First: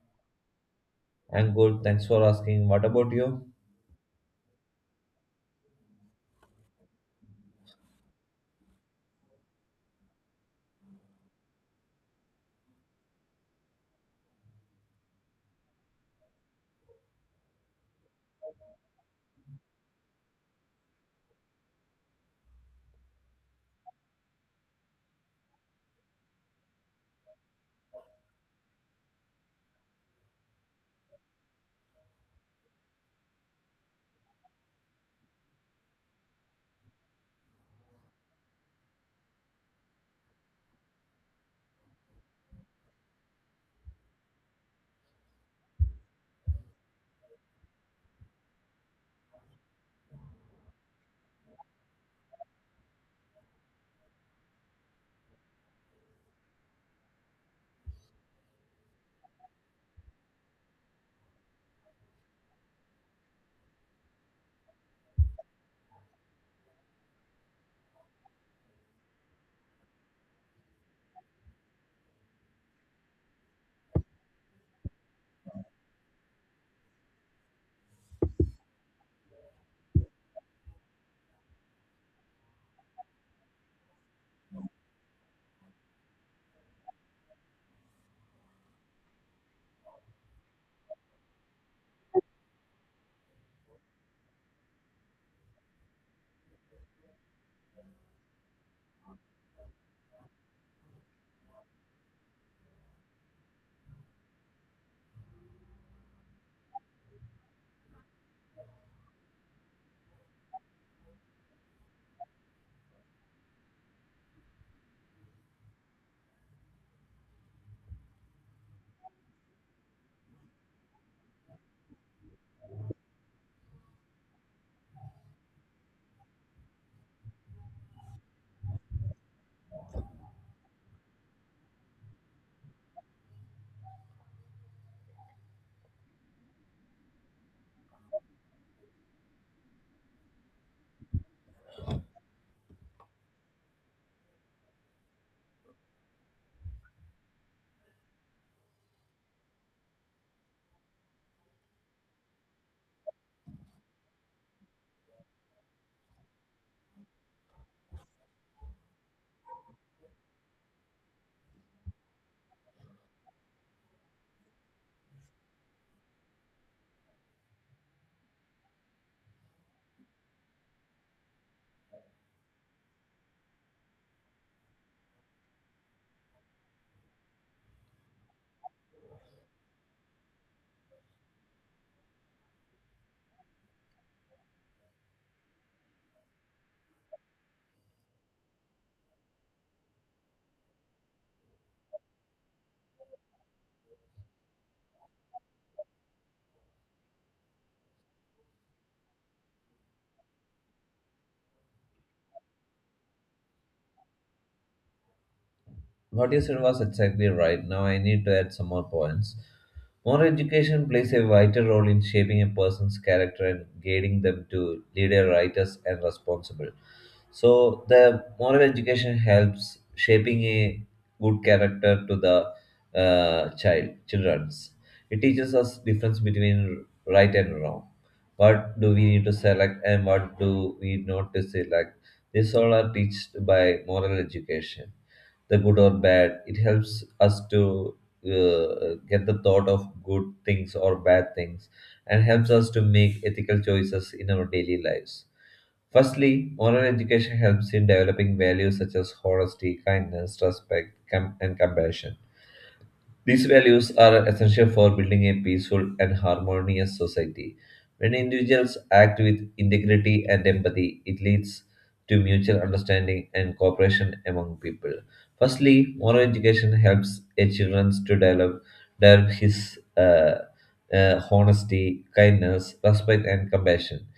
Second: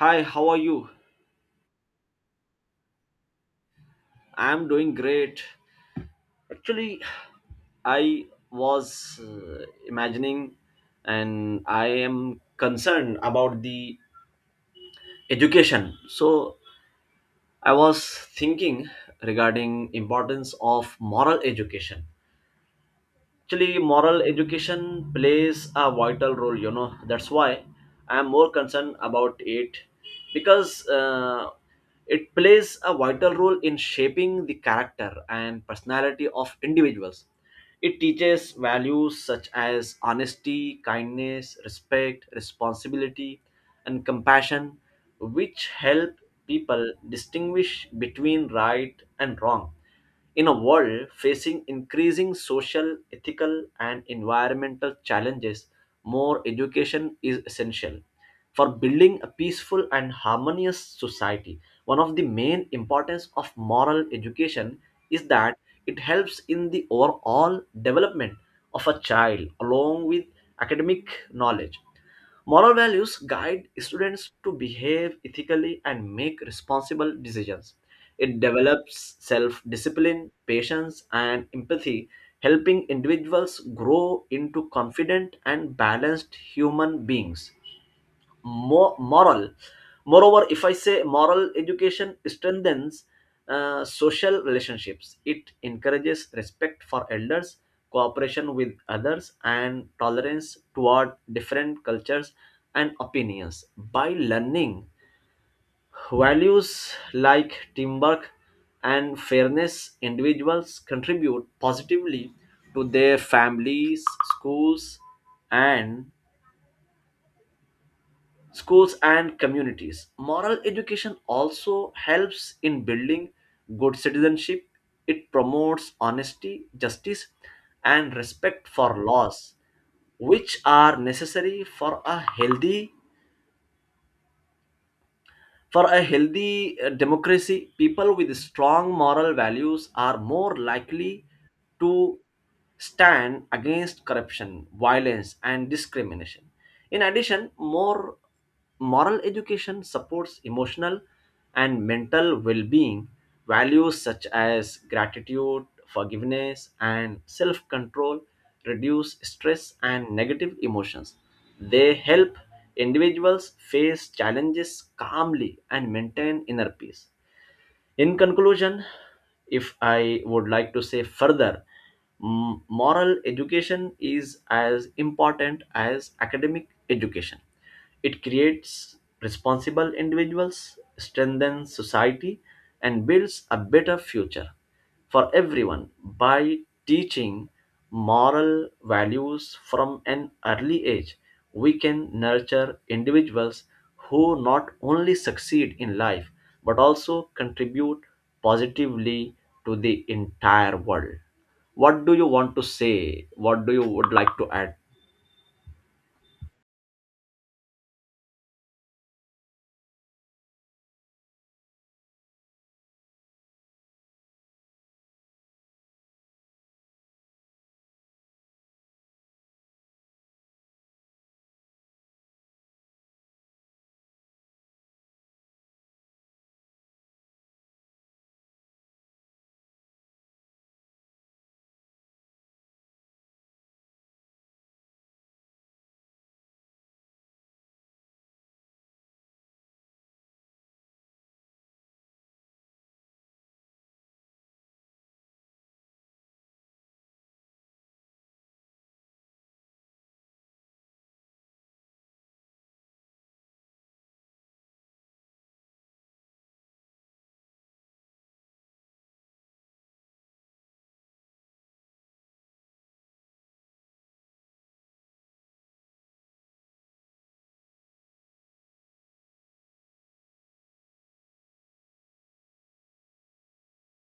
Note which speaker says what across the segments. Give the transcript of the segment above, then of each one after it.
Speaker 1: Hi, how are you?
Speaker 2: I'm good. Thanks for asking. What about you?
Speaker 1: I'm doing great. Actually, I was imagining, and I am concerned about the education. So, I was thinking regarding importance of moral education. Actually, moral education plays a vital role. That's why I am more concerned about it, because it plays a vital role in shaping the character and personality of individuals. It teaches values such as honesty, kindness, respect, responsibility, and compassion, which help people distinguish between right and wrong. In a world facing increasing social, ethical, and environmental challenges, more education is essential for building a peaceful and harmonious society. One of the main importance of moral education is that it helps in the overall development of a child along with academic knowledge. Moral values guide students to behave ethically and make responsible decisions. It develops self discipline, patience, and empathy, helping individuals grow into confident and balanced human beings. Moral. Moreover, if I say, moral education strengthens social relationships. It encourages respect for elders, cooperation with others, and tolerance toward different cultures and opinions. By learning values like teamwork and fairness, individuals contribute positively to their families, schools and schools, and communities. Moral education also helps in building good citizenship. It promotes honesty, justice, and respect for laws, which are necessary for a healthy For a healthy, democracy. People with strong moral values are more likely to stand against corruption, violence, and discrimination. In addition, more moral education supports emotional and mental well being. Values such as gratitude, forgiveness, and self control reduce stress and negative emotions. They help individuals face challenges calmly and maintain inner peace. In conclusion, if I would like to say further, moral education is as important as academic education. It creates responsible individuals, strengthens society, and builds a better future for everyone. By teaching moral values from an early age, we can nurture individuals who not only succeed in life but also contribute positively to the entire world. What do you want to say? What do you would like to add?
Speaker 2: What you said was exactly right. Now I need to add some more points. More education plays a vital role in shaping a person's character and guiding them to leader, writers, and responsible. So the moral education helps shaping a good character to the child, childrens. It teaches us difference between right and wrong. What do we need to select and what do we not to select? This all are taught by moral education the good or bad. It helps us to get the thought of good things or bad things and helps us to make ethical choices in our daily lives. Firstly, moral education helps in developing values such as honesty, kindness, respect, and compassion. These values are essential for building a peaceful and harmonious society. When individuals act with integrity and empathy, it leads to mutual understanding and cooperation among people. Firstly, moral education helps a children to develop his honesty, kindness, respect, and compassion.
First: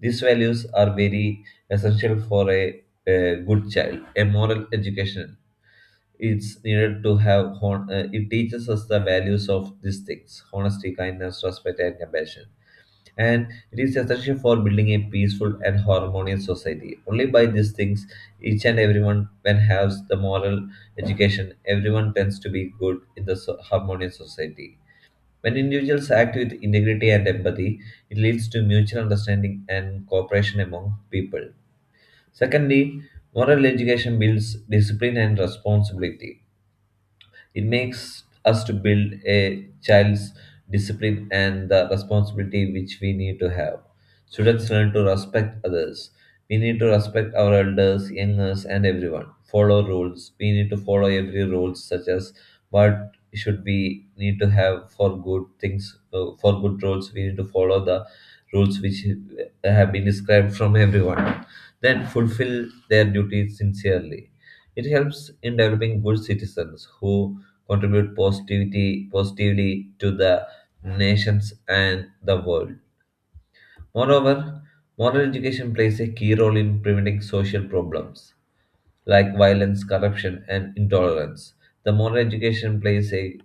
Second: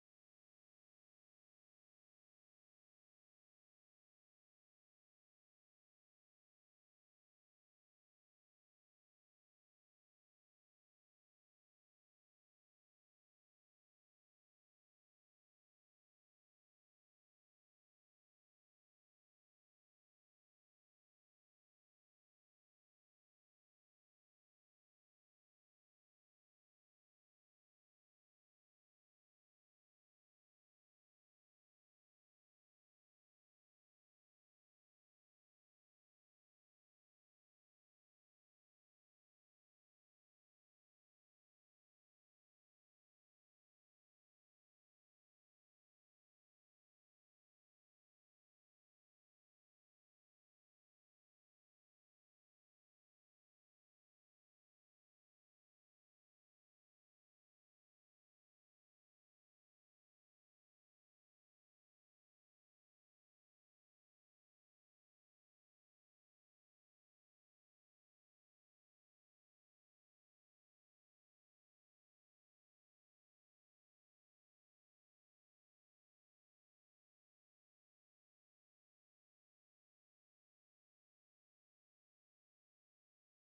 Speaker 2: These values are very essential for a good child. A moral education it's needed to have it teaches us the values of these things, honesty, kindness, respect, and compassion, and it is essential for building a peaceful and harmonious society. Only by these things, each and everyone when has the moral education, everyone tends to be good in the harmonious society. When individuals act with integrity and empathy, it leads to mutual understanding and cooperation among people. Secondly, moral education builds discipline and responsibility. It makes us to build a child's discipline and the responsibility which we need to have. Students learn to respect others. We need to respect our elders, youngers, and everyone. Follow rules. We need to follow every rules such as what should we need to have for good things, for good rules. We need to follow the rules which have been described from everyone. Then fulfill their duties sincerely. It helps in developing good citizens who contribute positively to the nations and the world. Moreover, moral education plays a key role in preventing social problems like violence, corruption, and intolerance. The modern education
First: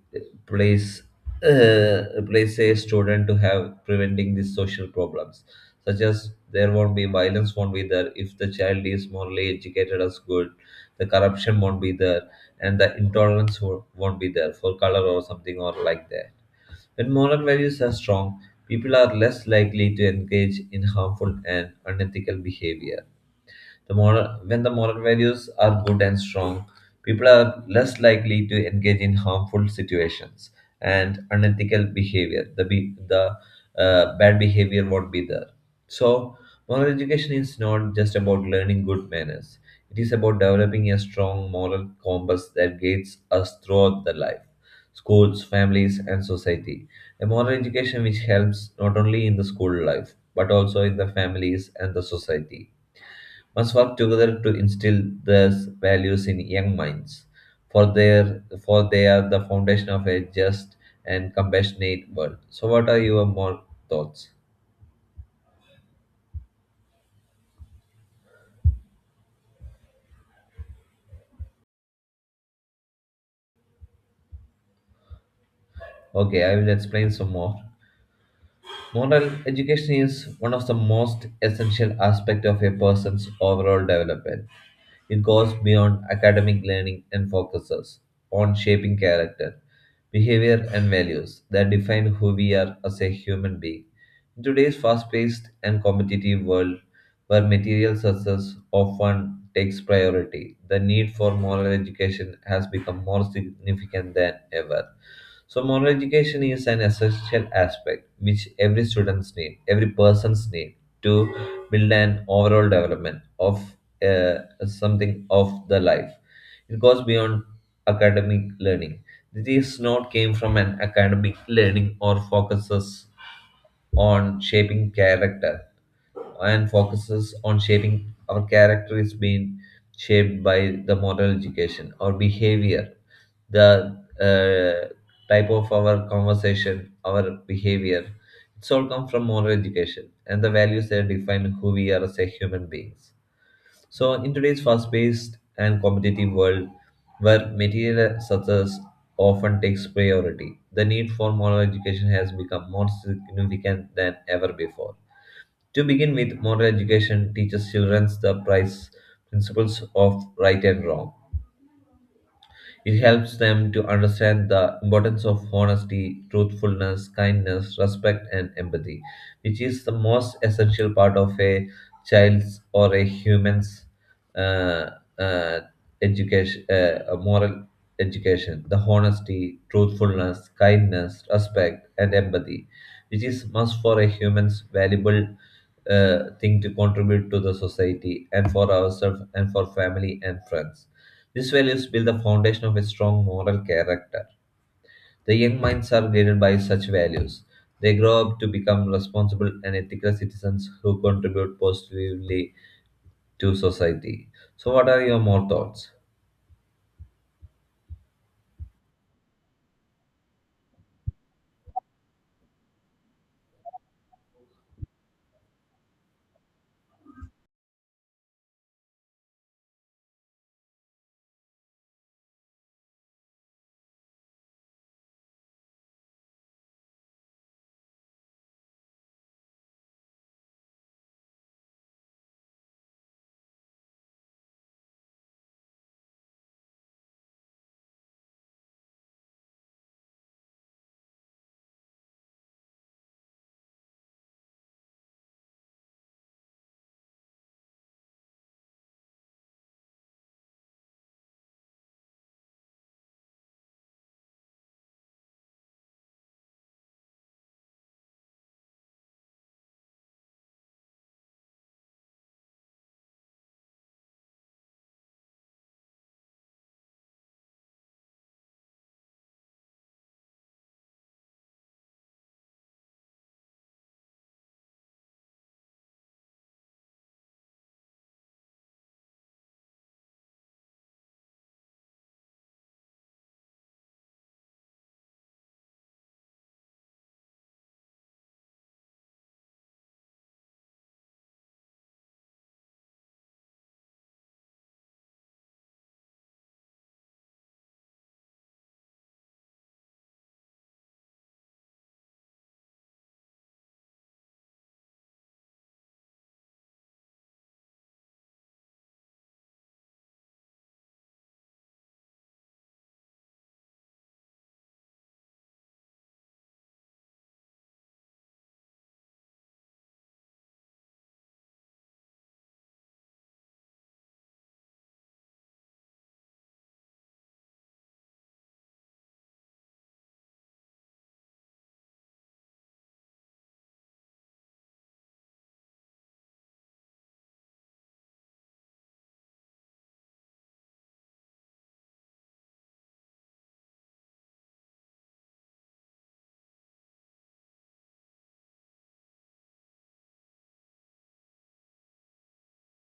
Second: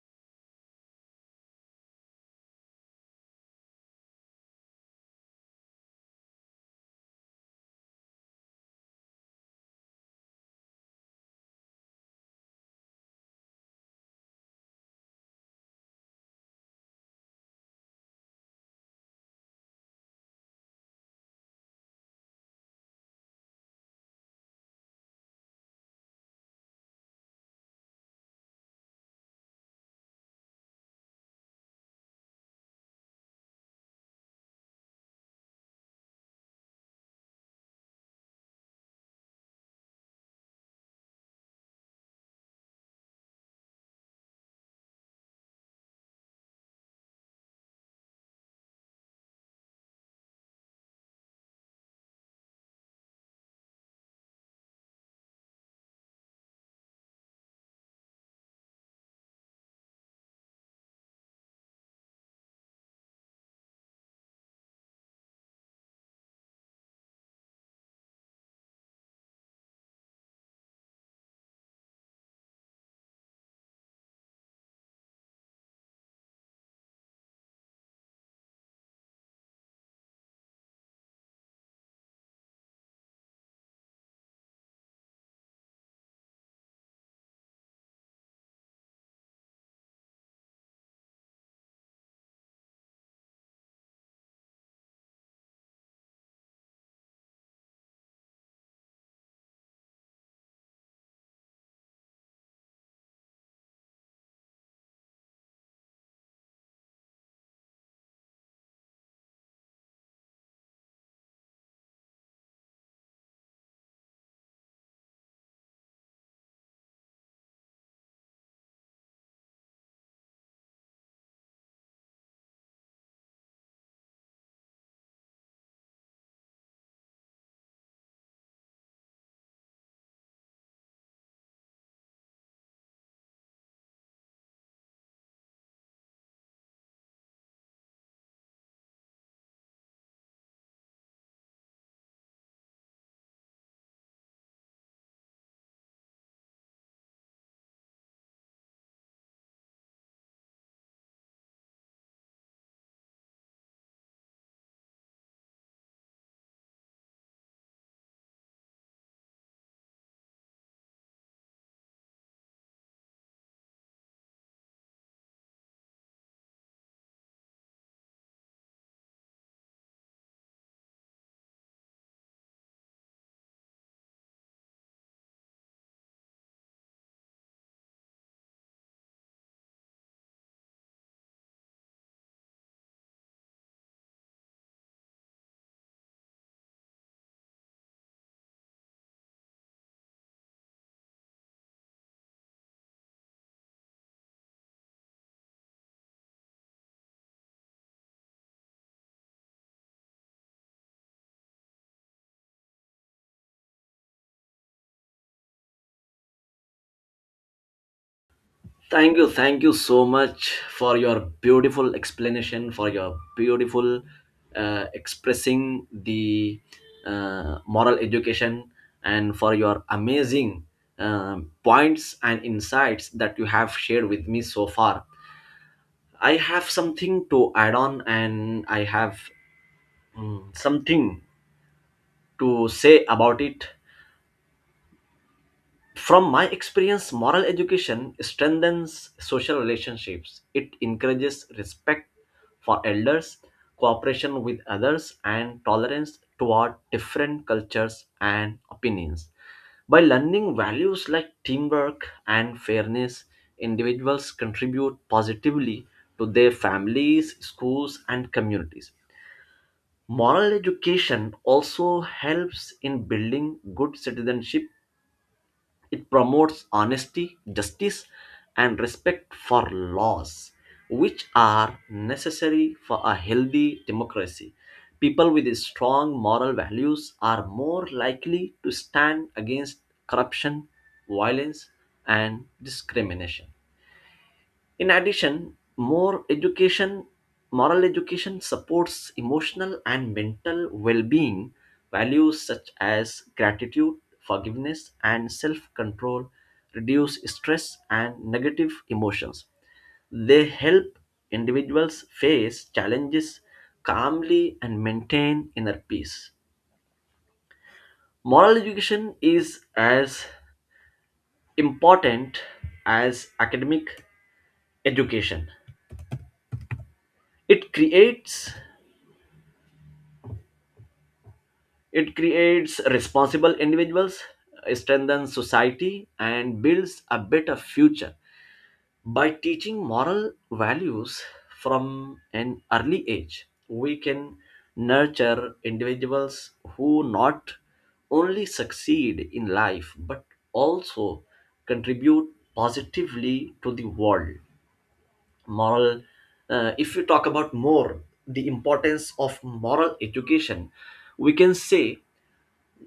Speaker 2: plays uh, plays a student to have preventing these social problems, such as there won't be violence, won't be there if the child is morally educated as good, the corruption won't be there, and the intolerance won't be there for color or something or like that. When moral values are strong, people are less likely to engage in harmful and unethical behavior. When the moral values are good and strong, people are less likely to engage in harmful situations and unethical behavior. The bad behavior won't be there. So, moral education is not just about learning good manners. It is about developing a strong moral compass that guides us throughout the life, schools, families, and society. A moral education which helps not only in the school life but also in the families and the society must work together to instill these values in young minds, for they are the foundation of a just and compassionate world. So, what are your more thoughts? Okay, I will explain some more. Moral education is one of the most essential aspects of a person's overall development. It goes beyond academic learning and focuses on shaping character, behavior, and values that define who we are as a human being. In today's fast paced and competitive world, where material success often takes priority, the need for moral education has become more significant than ever. So moral education is an essential aspect which every students need, every person's need to build an overall development of uh, something of the life. It goes beyond academic learning. This is not came from an academic learning or focuses on shaping character and focuses on shaping our character is being shaped by the moral education or behavior, the uh, type of our conversation, our behavior, it's all come from moral education and the values that define who we are as a human beings. So, in today's fast paced and competitive world where material success often takes priority, the need for moral education has become more significant than ever before. To begin with, moral education teaches children the price principles of right and wrong. It helps them to understand the importance of honesty, truthfulness, kindness, respect, and empathy, which is the most essential part of a child's or a human's uh, uh, education, a moral education. The honesty, truthfulness, kindness, respect, and empathy, which is must for a human's valuable thing to contribute to the society and for ourselves and for family and friends. These values build the foundation of a strong moral character. The young minds are guided by such values. They grow up to become responsible and ethical citizens who contribute positively to society. So, what are your more thoughts?
Speaker 1: Thank you so much for your beautiful explanation, for your beautiful expressing the moral education, and for your amazing points and insights that you have shared with me so far. I have something to add on, and I have something to say about it. From my experience, moral education strengthens social relationships. It encourages respect for elders, cooperation with others, and tolerance toward different cultures and opinions. By learning values like teamwork and fairness, individuals contribute positively to their families, schools, and communities. Moral education also helps in building good citizenship. It promotes honesty, justice, and respect for laws, which are necessary for a healthy democracy. People with strong moral values are more likely to stand against corruption, violence, and discrimination. In addition, moral education supports emotional and mental well being. Values such as gratitude, forgiveness, and self control reduce stress and negative emotions. They help individuals face challenges calmly and maintain inner peace. Moral education is as important as academic education. It creates It creates responsible individuals, strengthens society, and builds a better future. By teaching moral values from an early age, we can nurture individuals who not only succeed in life but also contribute positively to the world. Moral, if we talk about more the importance of moral education, we can say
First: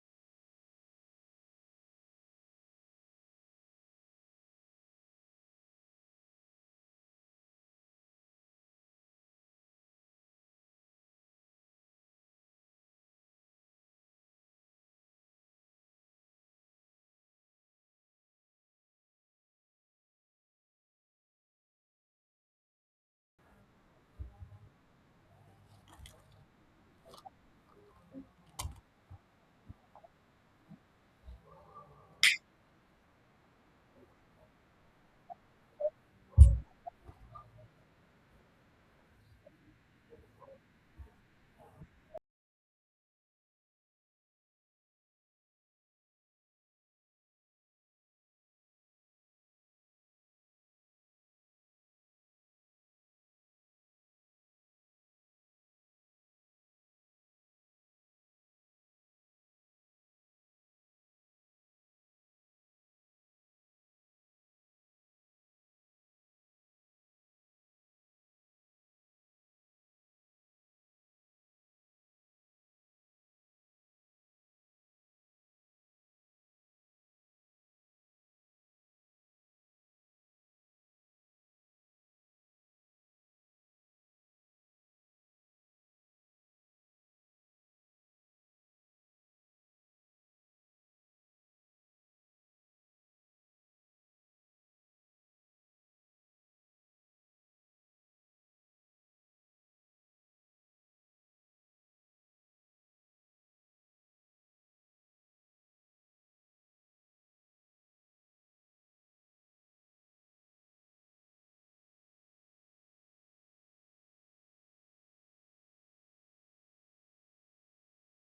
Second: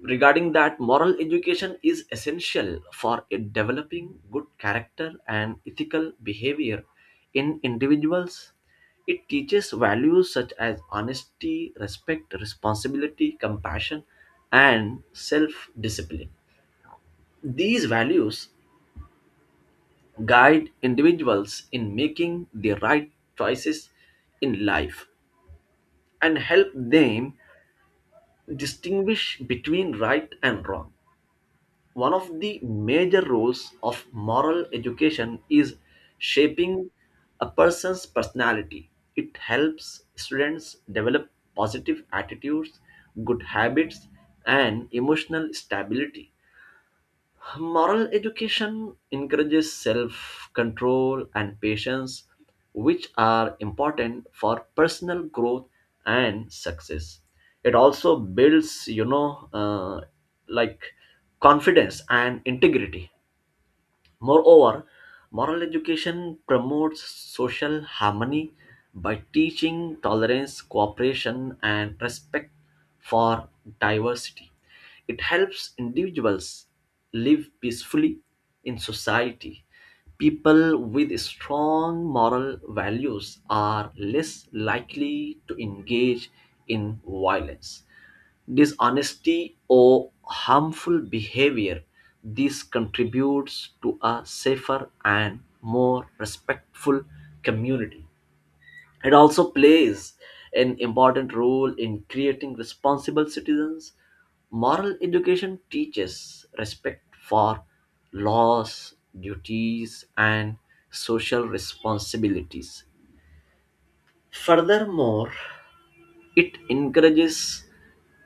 Speaker 1: regarding that moral education is essential for it developing good character and ethical behavior in individuals. It teaches values such as honesty, respect, responsibility, compassion, and self discipline. These values guide individuals in making the right choices in life and help them distinguish between right and wrong. One of the major roles of moral education is shaping a person's personality. It helps students develop positive attitudes, good habits, and emotional stability. Moral education encourages self control and patience, which are important for personal growth and success. It also builds, like, confidence and integrity. Moreover, moral education promotes social harmony by teaching tolerance, cooperation, and respect for diversity. It helps individuals live peacefully in society. People with strong moral values are less likely to engage in violence, dishonesty, or harmful behavior. This contributes to a safer and more respectful community. It also plays an important role in creating responsible citizens. Moral education teaches respect for laws, duties, and social responsibilities. Furthermore, it encourages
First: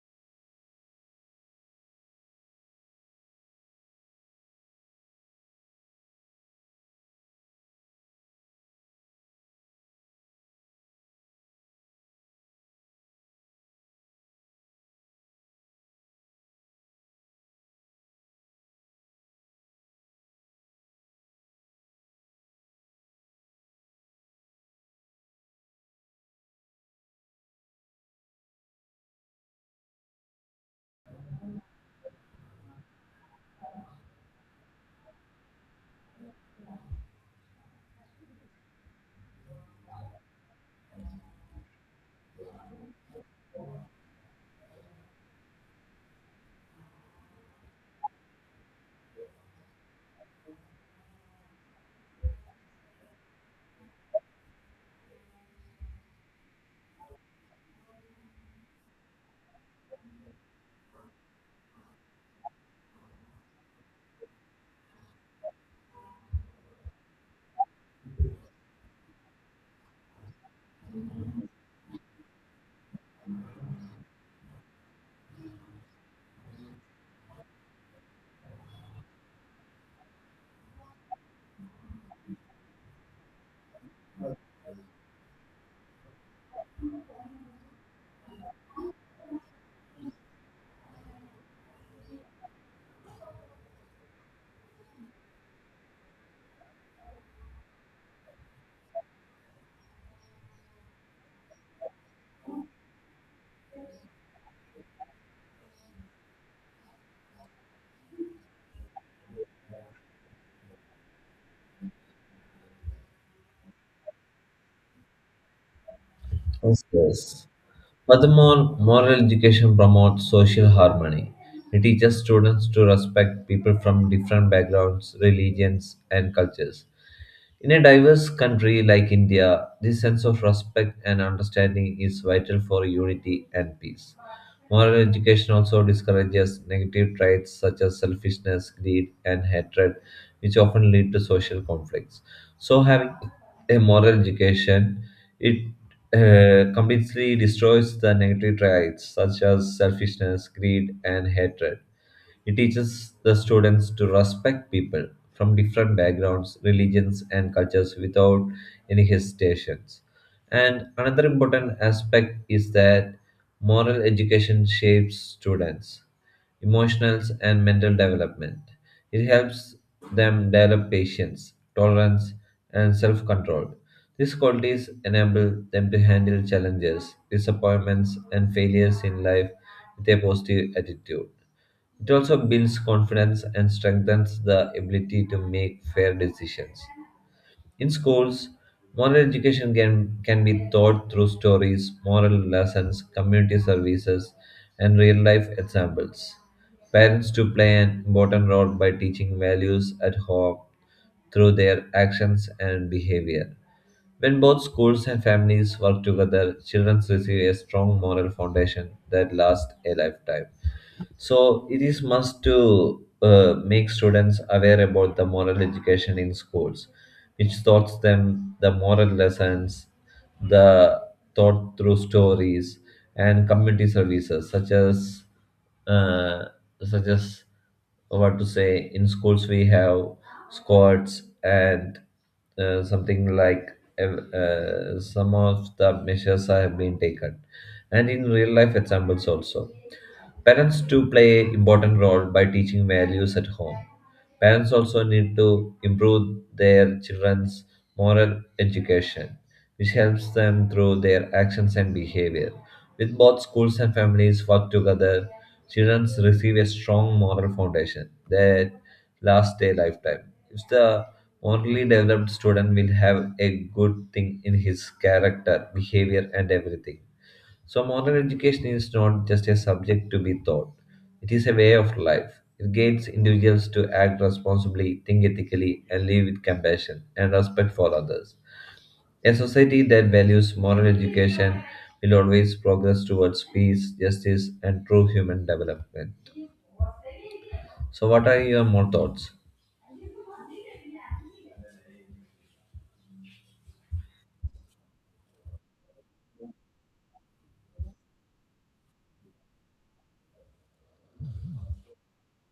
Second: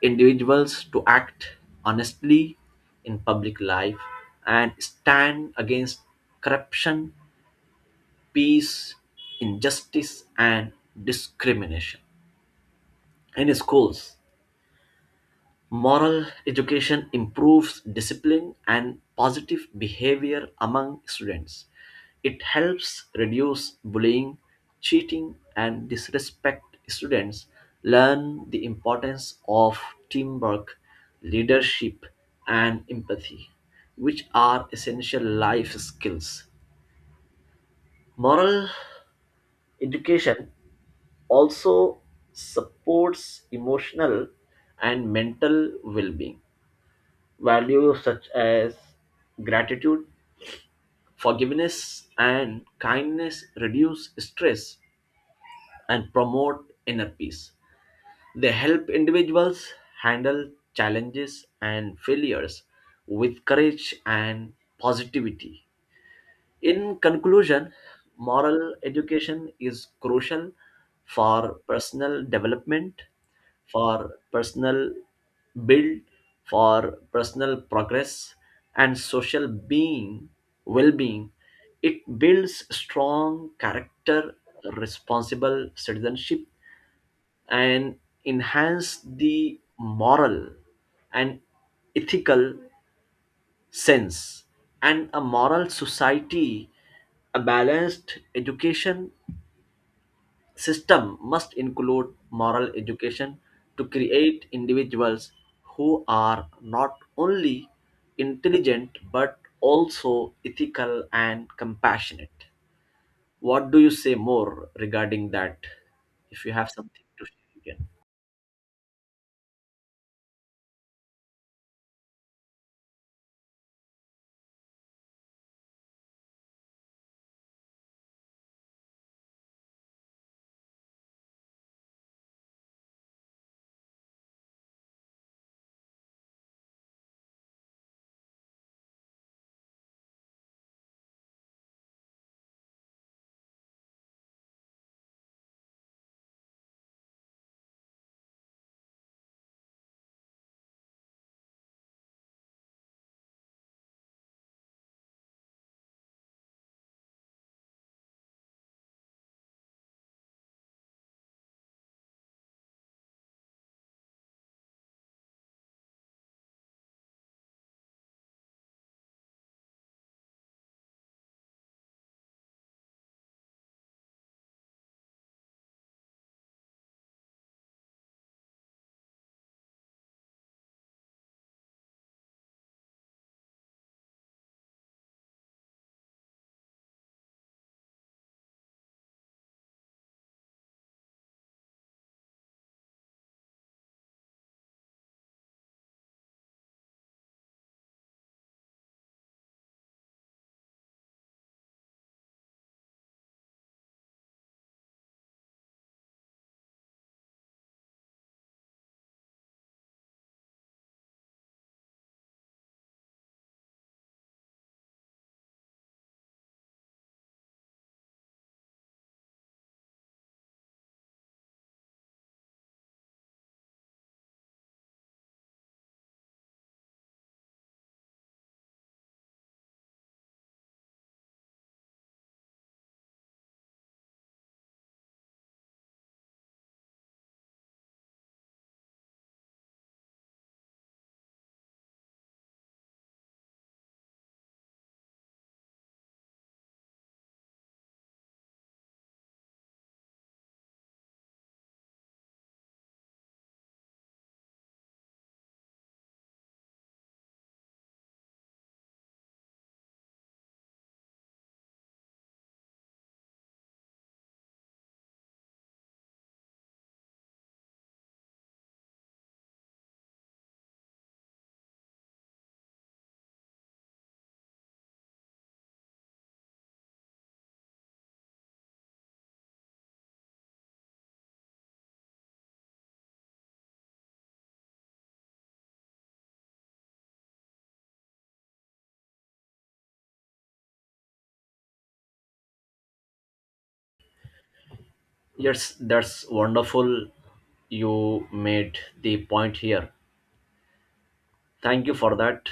Speaker 1: individuals to act honestly in public life and stand against corruption, peace, injustice, and discrimination. In schools, moral education improves discipline and positive behavior among students. It helps reduce bullying, cheating, and disrespect. Students learn the importance of teamwork, leadership, and empathy, which are essential life skills. Moral education also supports emotional and mental well being. Values such as gratitude, forgiveness, and kindness reduce stress and promote inner peace. They help individuals handle challenges and failures with courage and positivity. In conclusion, moral education is crucial for personal development, for personal build, for personal progress, and well-being. It builds strong character, responsible citizenship, and enhance the moral and ethical sense and a moral society. A balanced education system must include moral education to create individuals who are not only intelligent but also ethical and compassionate. What do you say more regarding that? If you have
Speaker 2: Yes,
Speaker 1: something to
Speaker 2: yes.
Speaker 1: share again.
Speaker 2: Furthermore, moral education promotes social harmony. It teaches students to respect people from different backgrounds, religions, and cultures. In a diverse country like India, this sense of respect and understanding is vital for unity and peace. Moral education also discourages negative traits such as selfishness, greed, and hatred, which often lead to social conflicts. So, having a moral education, it completely destroys the negative traits such as selfishness, greed, and hatred. It teaches the students to respect people from different backgrounds, religions, and cultures without any hesitations. And another important aspect is that moral education shapes students' emotional and mental development. It helps them develop patience, tolerance, and self control. These qualities enable them to handle challenges, disappointments, and failures in life with a positive attitude. It also builds confidence and strengthens the ability to make fair decisions. In schools, moral education can be taught through stories, moral lessons, community services, and real life examples. Parents to play an important role by teaching values at home through their actions and behavior. When both schools and families work together, children receive a strong moral foundation that lasts a lifetime. So it is must to make students aware about the moral education in schools, which taught them the moral lessons, the taught through stories and community services such as uh, such as what to say, in schools we have squads and something like some of the measures have been taken and in real life examples also. Parents do play an important role by teaching values at home. Parents also need to improve their children's moral education, which helps them through their actions and behavior. With both schools and families work together, children receive a strong moral foundation that lasts a lifetime. If the morally developed student will have a good thing in his character, behavior, and everything. So, modern education is not just a subject to be taught, it is a way of life. It guides individuals to act responsibly, think ethically, and live with compassion and respect for others. A society that values moral education will always progress towards peace, justice, and true human development. So, what are your more thoughts?
Speaker 1: Yes, that's wonderful. You made the point here. Thank you for that.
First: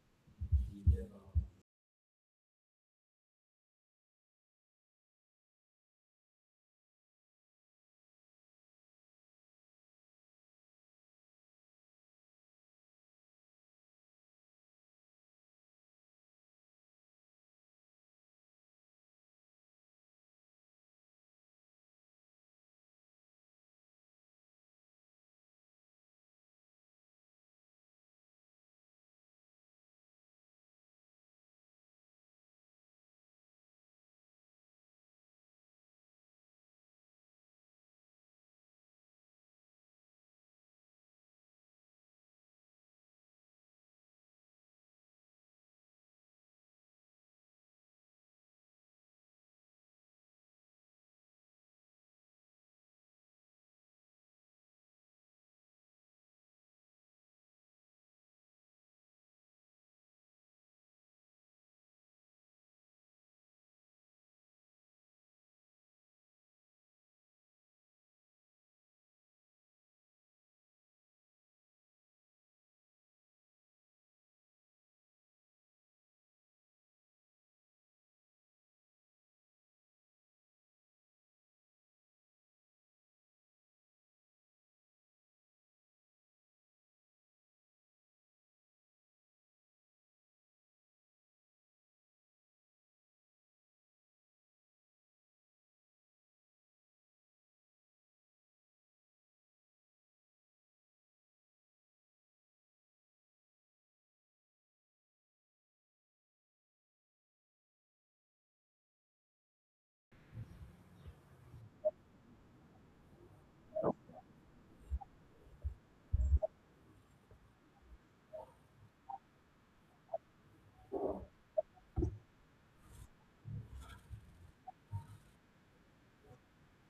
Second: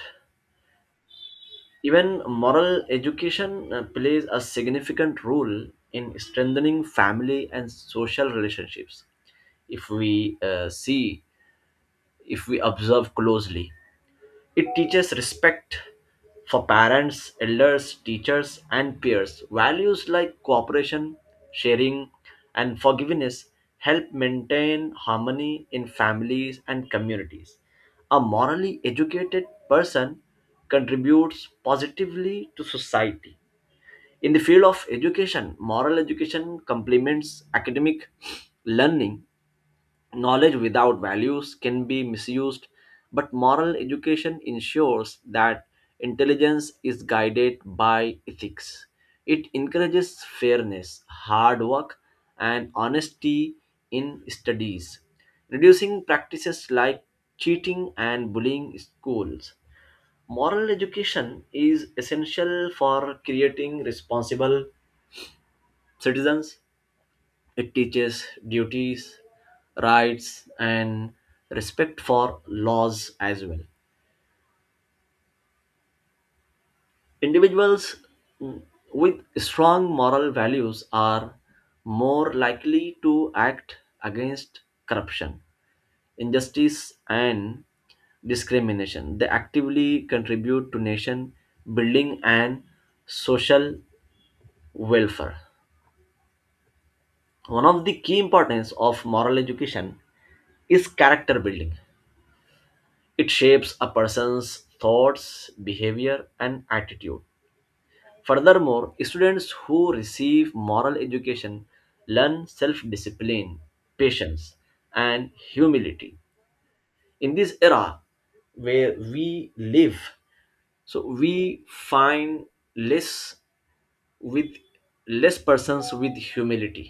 Speaker 1: Even moral education plays a significant role in strengthening family and social relationships. If we see, if we observe closely, it teaches respect for parents, elders, teachers, and peers. Values like cooperation, sharing, and forgiveness help maintain harmony in families and communities. A morally educated person contributes positively to society. In the field of education, moral education complements academic learning. Knowledge without values can be misused, but moral education ensures that intelligence is guided by ethics. It encourages fairness, hard work, and honesty in studies, reducing practices like cheating and bullying in schools. Moral education is essential for creating responsible citizens. It teaches duties, rights, and respect for laws as well. Individuals mm, with strong moral values are more likely to act against corruption, injustice, and discrimination. They actively contribute to nation building and social welfare. One of the key importance of moral education is character building. It shapes a person's thoughts, behavior, and attitude. Furthermore, students who receive moral education learn self discipline, patience, and humility. In this era where we live, so we find less with less persons with humility.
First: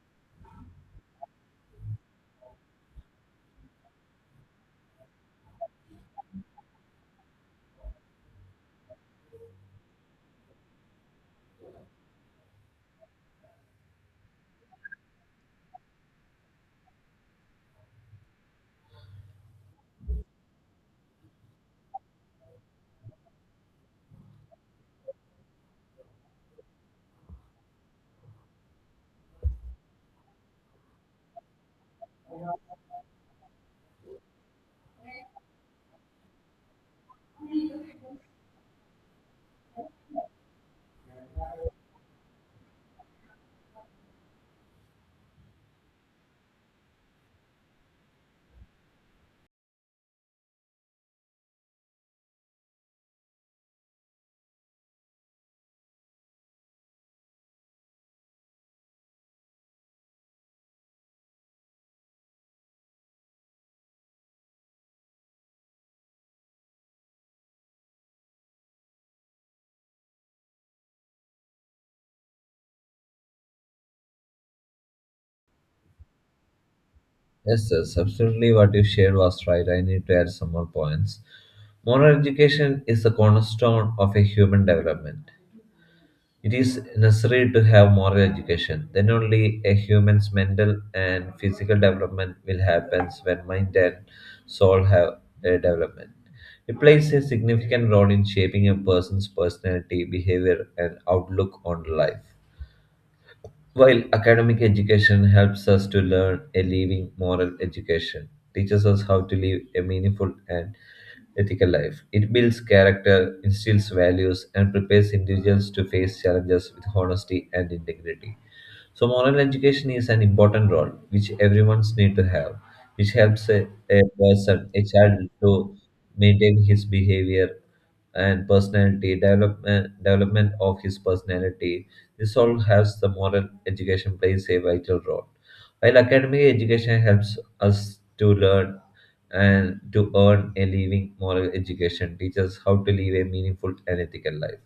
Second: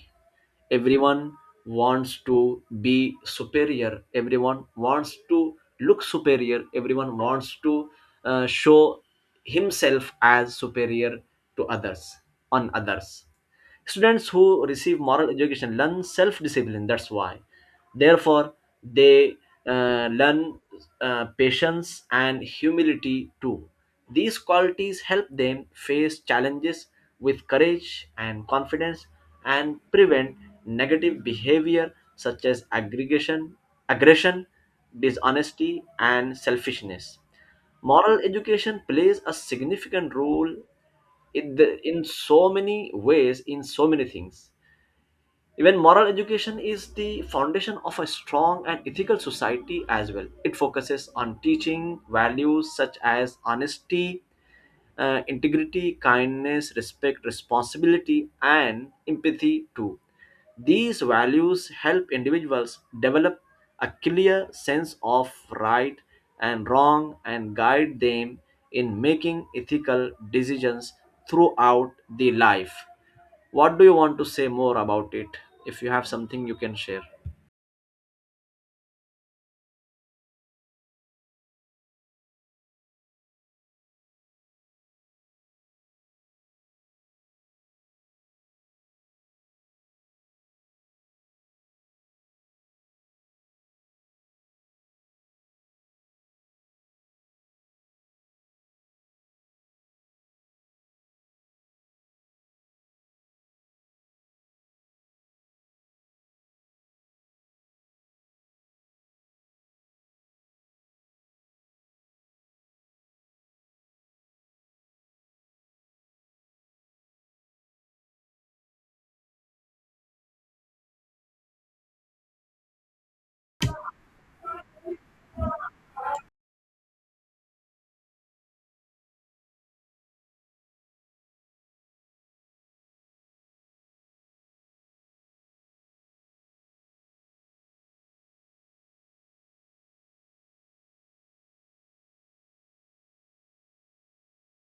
Speaker 1: Everyone wants to be superior, everyone wants to look superior, everyone wants to show himself as superior to others, on others. Students who receive moral education learn self discipline, that's why. Therefore, they learn patience and humility too. These qualities help them face challenges with courage and confidence and prevent negative behavior such as aggregation, aggression, dishonesty, and selfishness. Moral education plays a significant role, in so many ways, in so many things. Even moral education is the foundation of a strong and ethical society as well. It focuses on teaching values such as honesty, integrity, kindness, respect, responsibility, and empathy too. These values help individuals develop a clear sense of right and wrong, and guide them in making ethical decisions throughout the life. What do you want to say more about it? If you have something, you can share.
Speaker 2: Yes, yes, absolutely. What you shared was right. I need to add some more points. Moral education is the cornerstone of a human development. It is necessary to have moral education. Then only a human's mental and physical development will happen when mind and soul have a development. It plays a significant role in shaping a person's personality, behavior, and outlook on life. While academic education helps us to learn a living moral education, teaches us how to live a meaningful and ethical life. It builds character, instills values, and prepares individuals to face challenges with honesty and integrity. So moral education is an important role which everyone's need to have, which helps a person, a child to maintain his behavior and personality, development of his personality. This all has the moral education plays a vital role. While academic education helps us to learn and to earn a living, moral education teaches how to live a meaningful and ethical life.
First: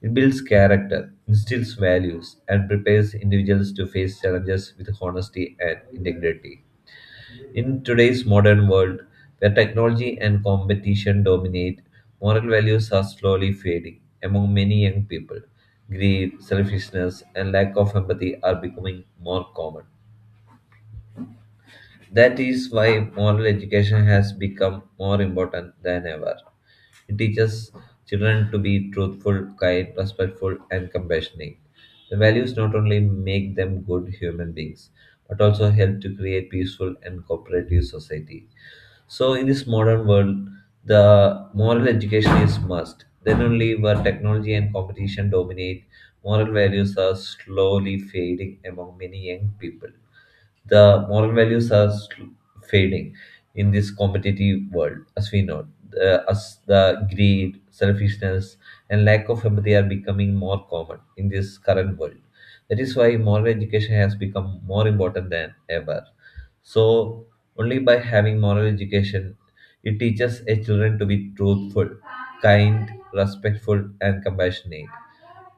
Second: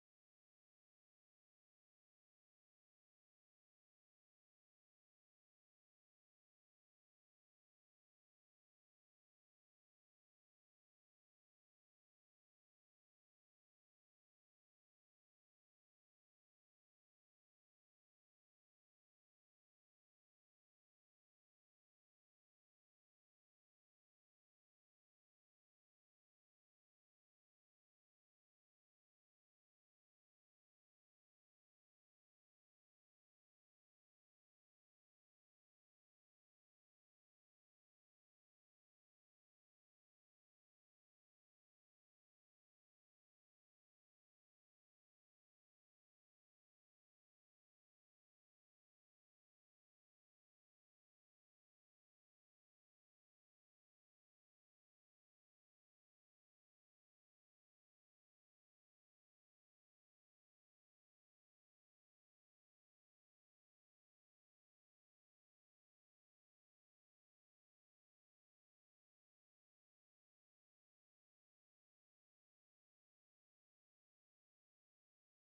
Speaker 2: It builds character, instills values, and prepares individuals to face challenges with honesty and integrity. In today's modern world, where technology and competition dominate, moral values are slowly fading among many young people. Greed, selfishness, and lack of empathy are becoming more common. That is why moral education has become more important than ever. It teaches children to be truthful, kind, respectful, and compassionate. The values not only make them good human beings, but also help to create peaceful and cooperative society. So, in this modern world, the moral education is must. Then only where technology and competition dominate, moral values are slowly fading among many young people, the moral values are fading in this competitive world, as we know. As the greed, selfishness, and lack of empathy are becoming more common in this current world. That is why moral education has become more important than ever. So, only by having moral education, it teaches a children to be truthful, kind, respectful, and compassionate.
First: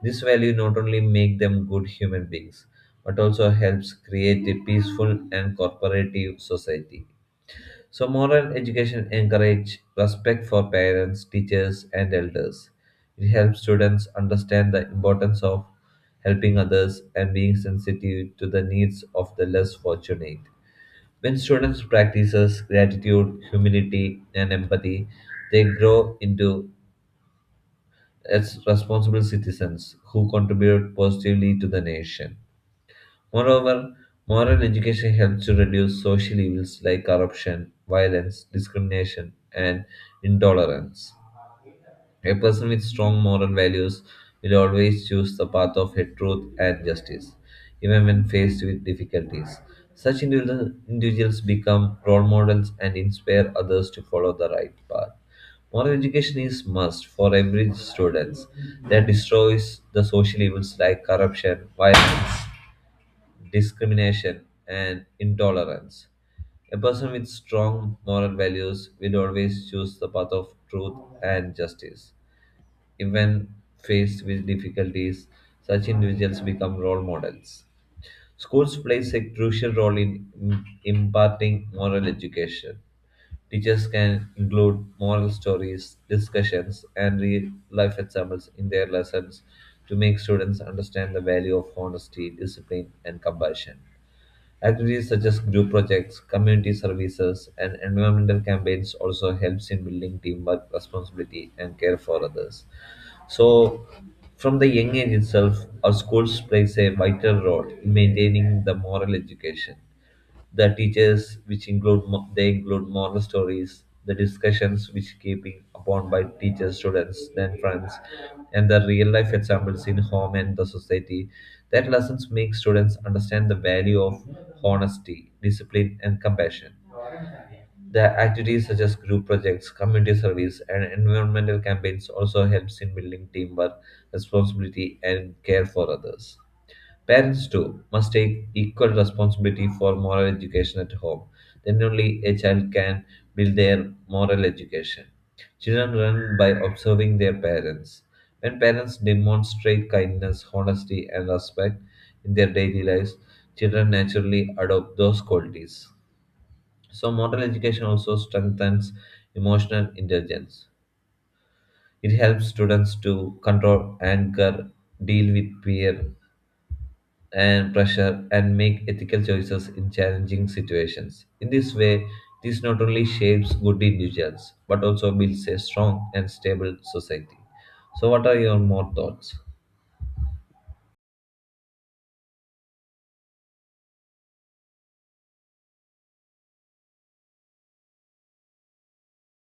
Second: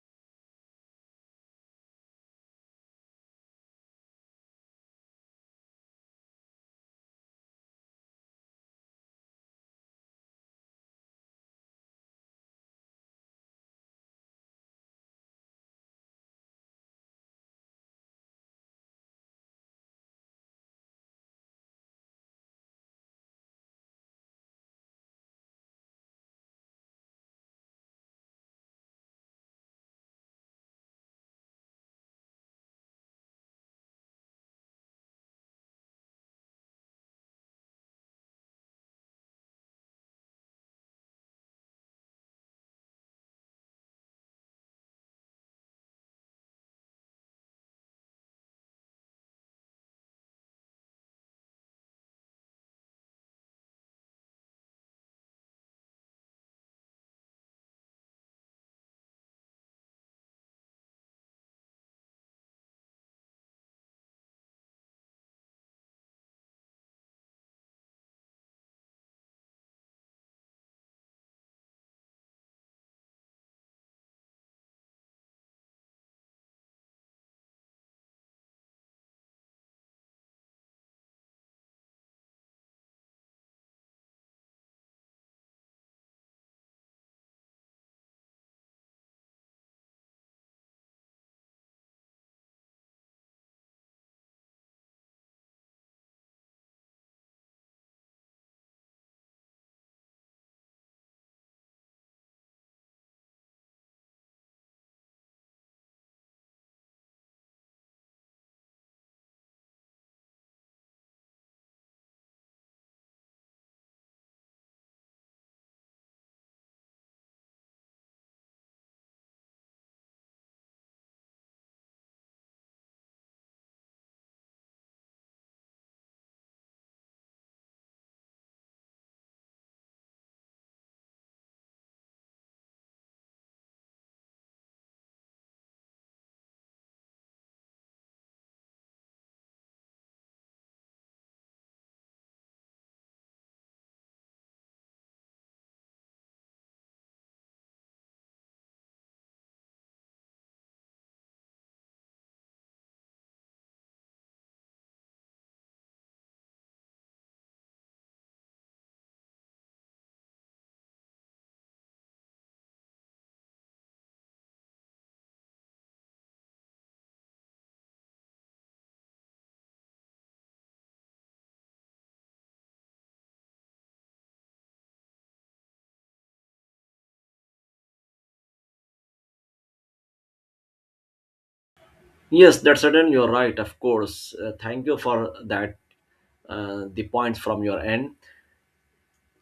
Speaker 2: This value not only make them good human beings, but also helps create a peaceful and cooperative society. So moral education encourage respect for parents, teachers, and elders. It helps students understand the importance of helping others and being sensitive to the needs of the less fortunate. When students practices gratitude, humility, and empathy, they grow into as responsible citizens who contribute positively to the nation. Moreover, moral education helps to reduce social evils like corruption, violence, discrimination, and intolerance. A person with strong moral values will always choose the path of truth and justice, even when faced with difficulties. Such individuals become role models and inspire others to follow the right path. Moral education is must for every student that destroys the social evils like corruption, violence, discrimination, and intolerance. A person with strong moral values will always choose the path of truth and justice even faced with difficulties, such individuals become role models. Schools plays a crucial role in imparting moral education. Teachers can include moral stories, discussions, and real life examples in their lessons to make students understand the value of honesty, discipline, and compassion. Activities such as group projects, community services, and environmental campaigns also helps in building teamwork, responsibility, and care for others. So, from the young age itself, our schools plays a vital role in maintaining the moral education. The teachers, which include they include moral stories, the discussions which keeping upon by teachers, students, then friends, and the real life examples in home and the society. That lessons make students understand the value of honesty, discipline, and compassion. The activities such as group projects, community service, and environmental campaigns also helps in building teamwork, responsibility, and care for others. Parents too must take equal responsibility for moral education at home. Then only a child can build their moral education. Children learn by observing their parents. When parents demonstrate kindness, honesty, and respect in their daily lives, children naturally adopt those qualities. So, moral education also strengthens emotional intelligence. It helps students to control anger, deal with fear and pressure, and make ethical choices in challenging situations. In this way, this not only shapes good individuals but also builds a strong and stable society. So, what are your more thoughts?
Speaker 1: Yes, that's certain. You're right, of course. Thank you for that, the points from your end.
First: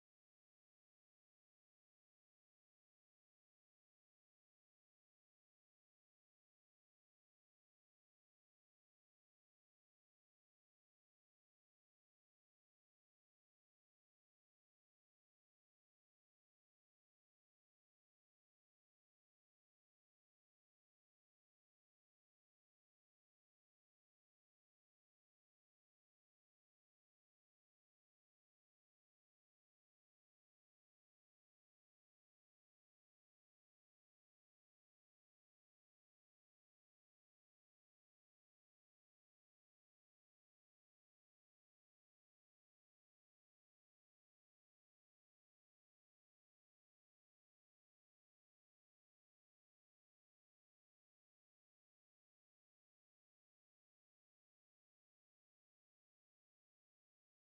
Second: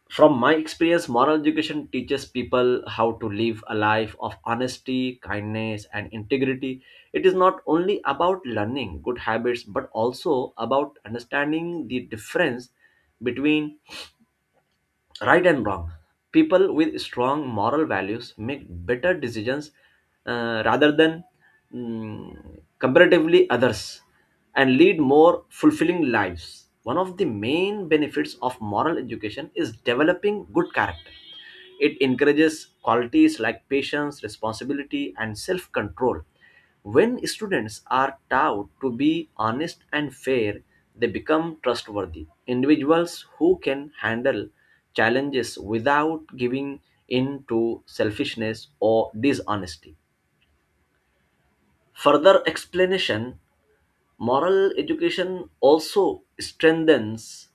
Speaker 1: From my experience, moral education teaches people how to live a life of honesty, kindness, and integrity. It is not only about learning good habits, but also about understanding the difference between right and wrong. People with strong moral values make better decisions, rather than, mm, comparatively others, and lead more fulfilling lives. One of the main benefits of moral education is developing good character. It encourages qualities like patience, responsibility, and self control. When students are taught to be honest and fair, they become trustworthy individuals who can handle challenges without giving in to selfishness or dishonesty. Further explanation. Moral education also strengthens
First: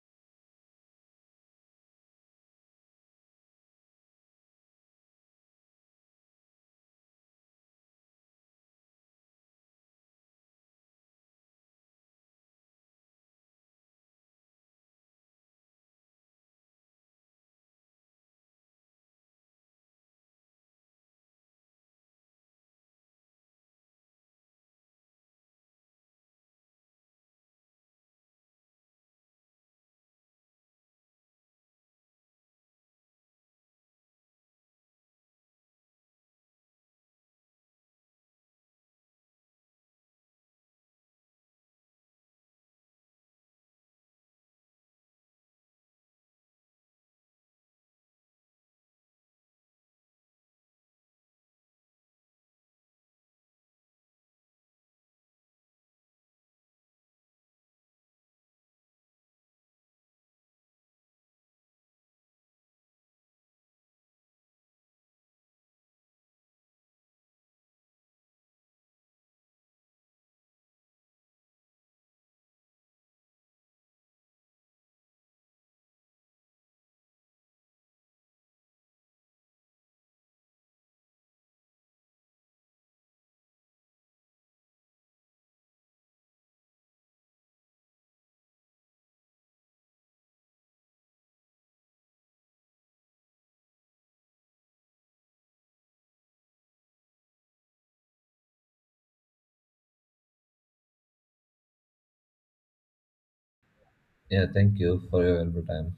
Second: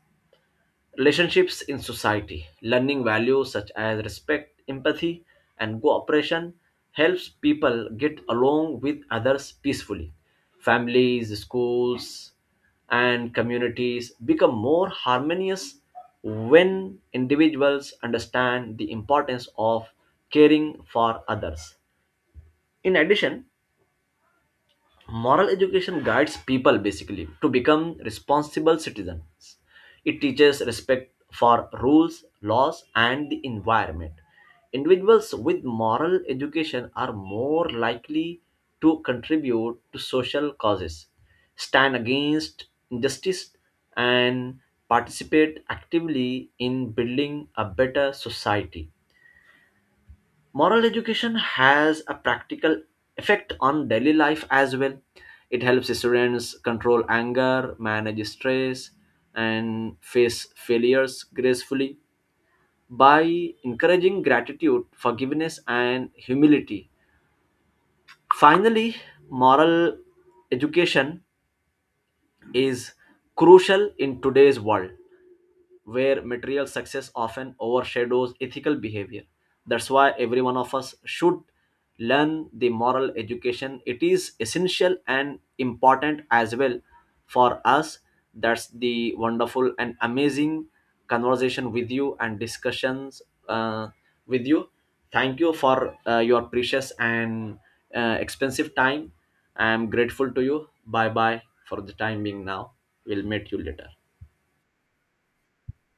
Speaker 1: relationships in society. Learning values such as respect, empathy, and cooperation helps people get along with others peacefully. Families, schools, and communities become more harmonious when individuals understand the importance of caring for others. In addition, moral education guides people basically to become responsible citizens. It teaches respect for rules, laws, and the environment. Individuals with moral education are more likely to contribute to social causes, stand against injustice, and participate actively in building a better society. Moral education has a practical effect on daily life as well. It helps students control anger, manage stress, and face failures gracefully by encouraging gratitude, forgiveness, and humility. Finally, moral education is crucial in today's world where material success often overshadows ethical behavior. That's why every one of us should learn the moral education. It is essential and important as well for us. That's the wonderful and amazing conversation with you and discussions uh, with you. Thank you for your precious and expensive time. I am grateful to you. Bye bye for the time being now. We'll meet you later.
Speaker 2: Yeah, thank you for your valuable time.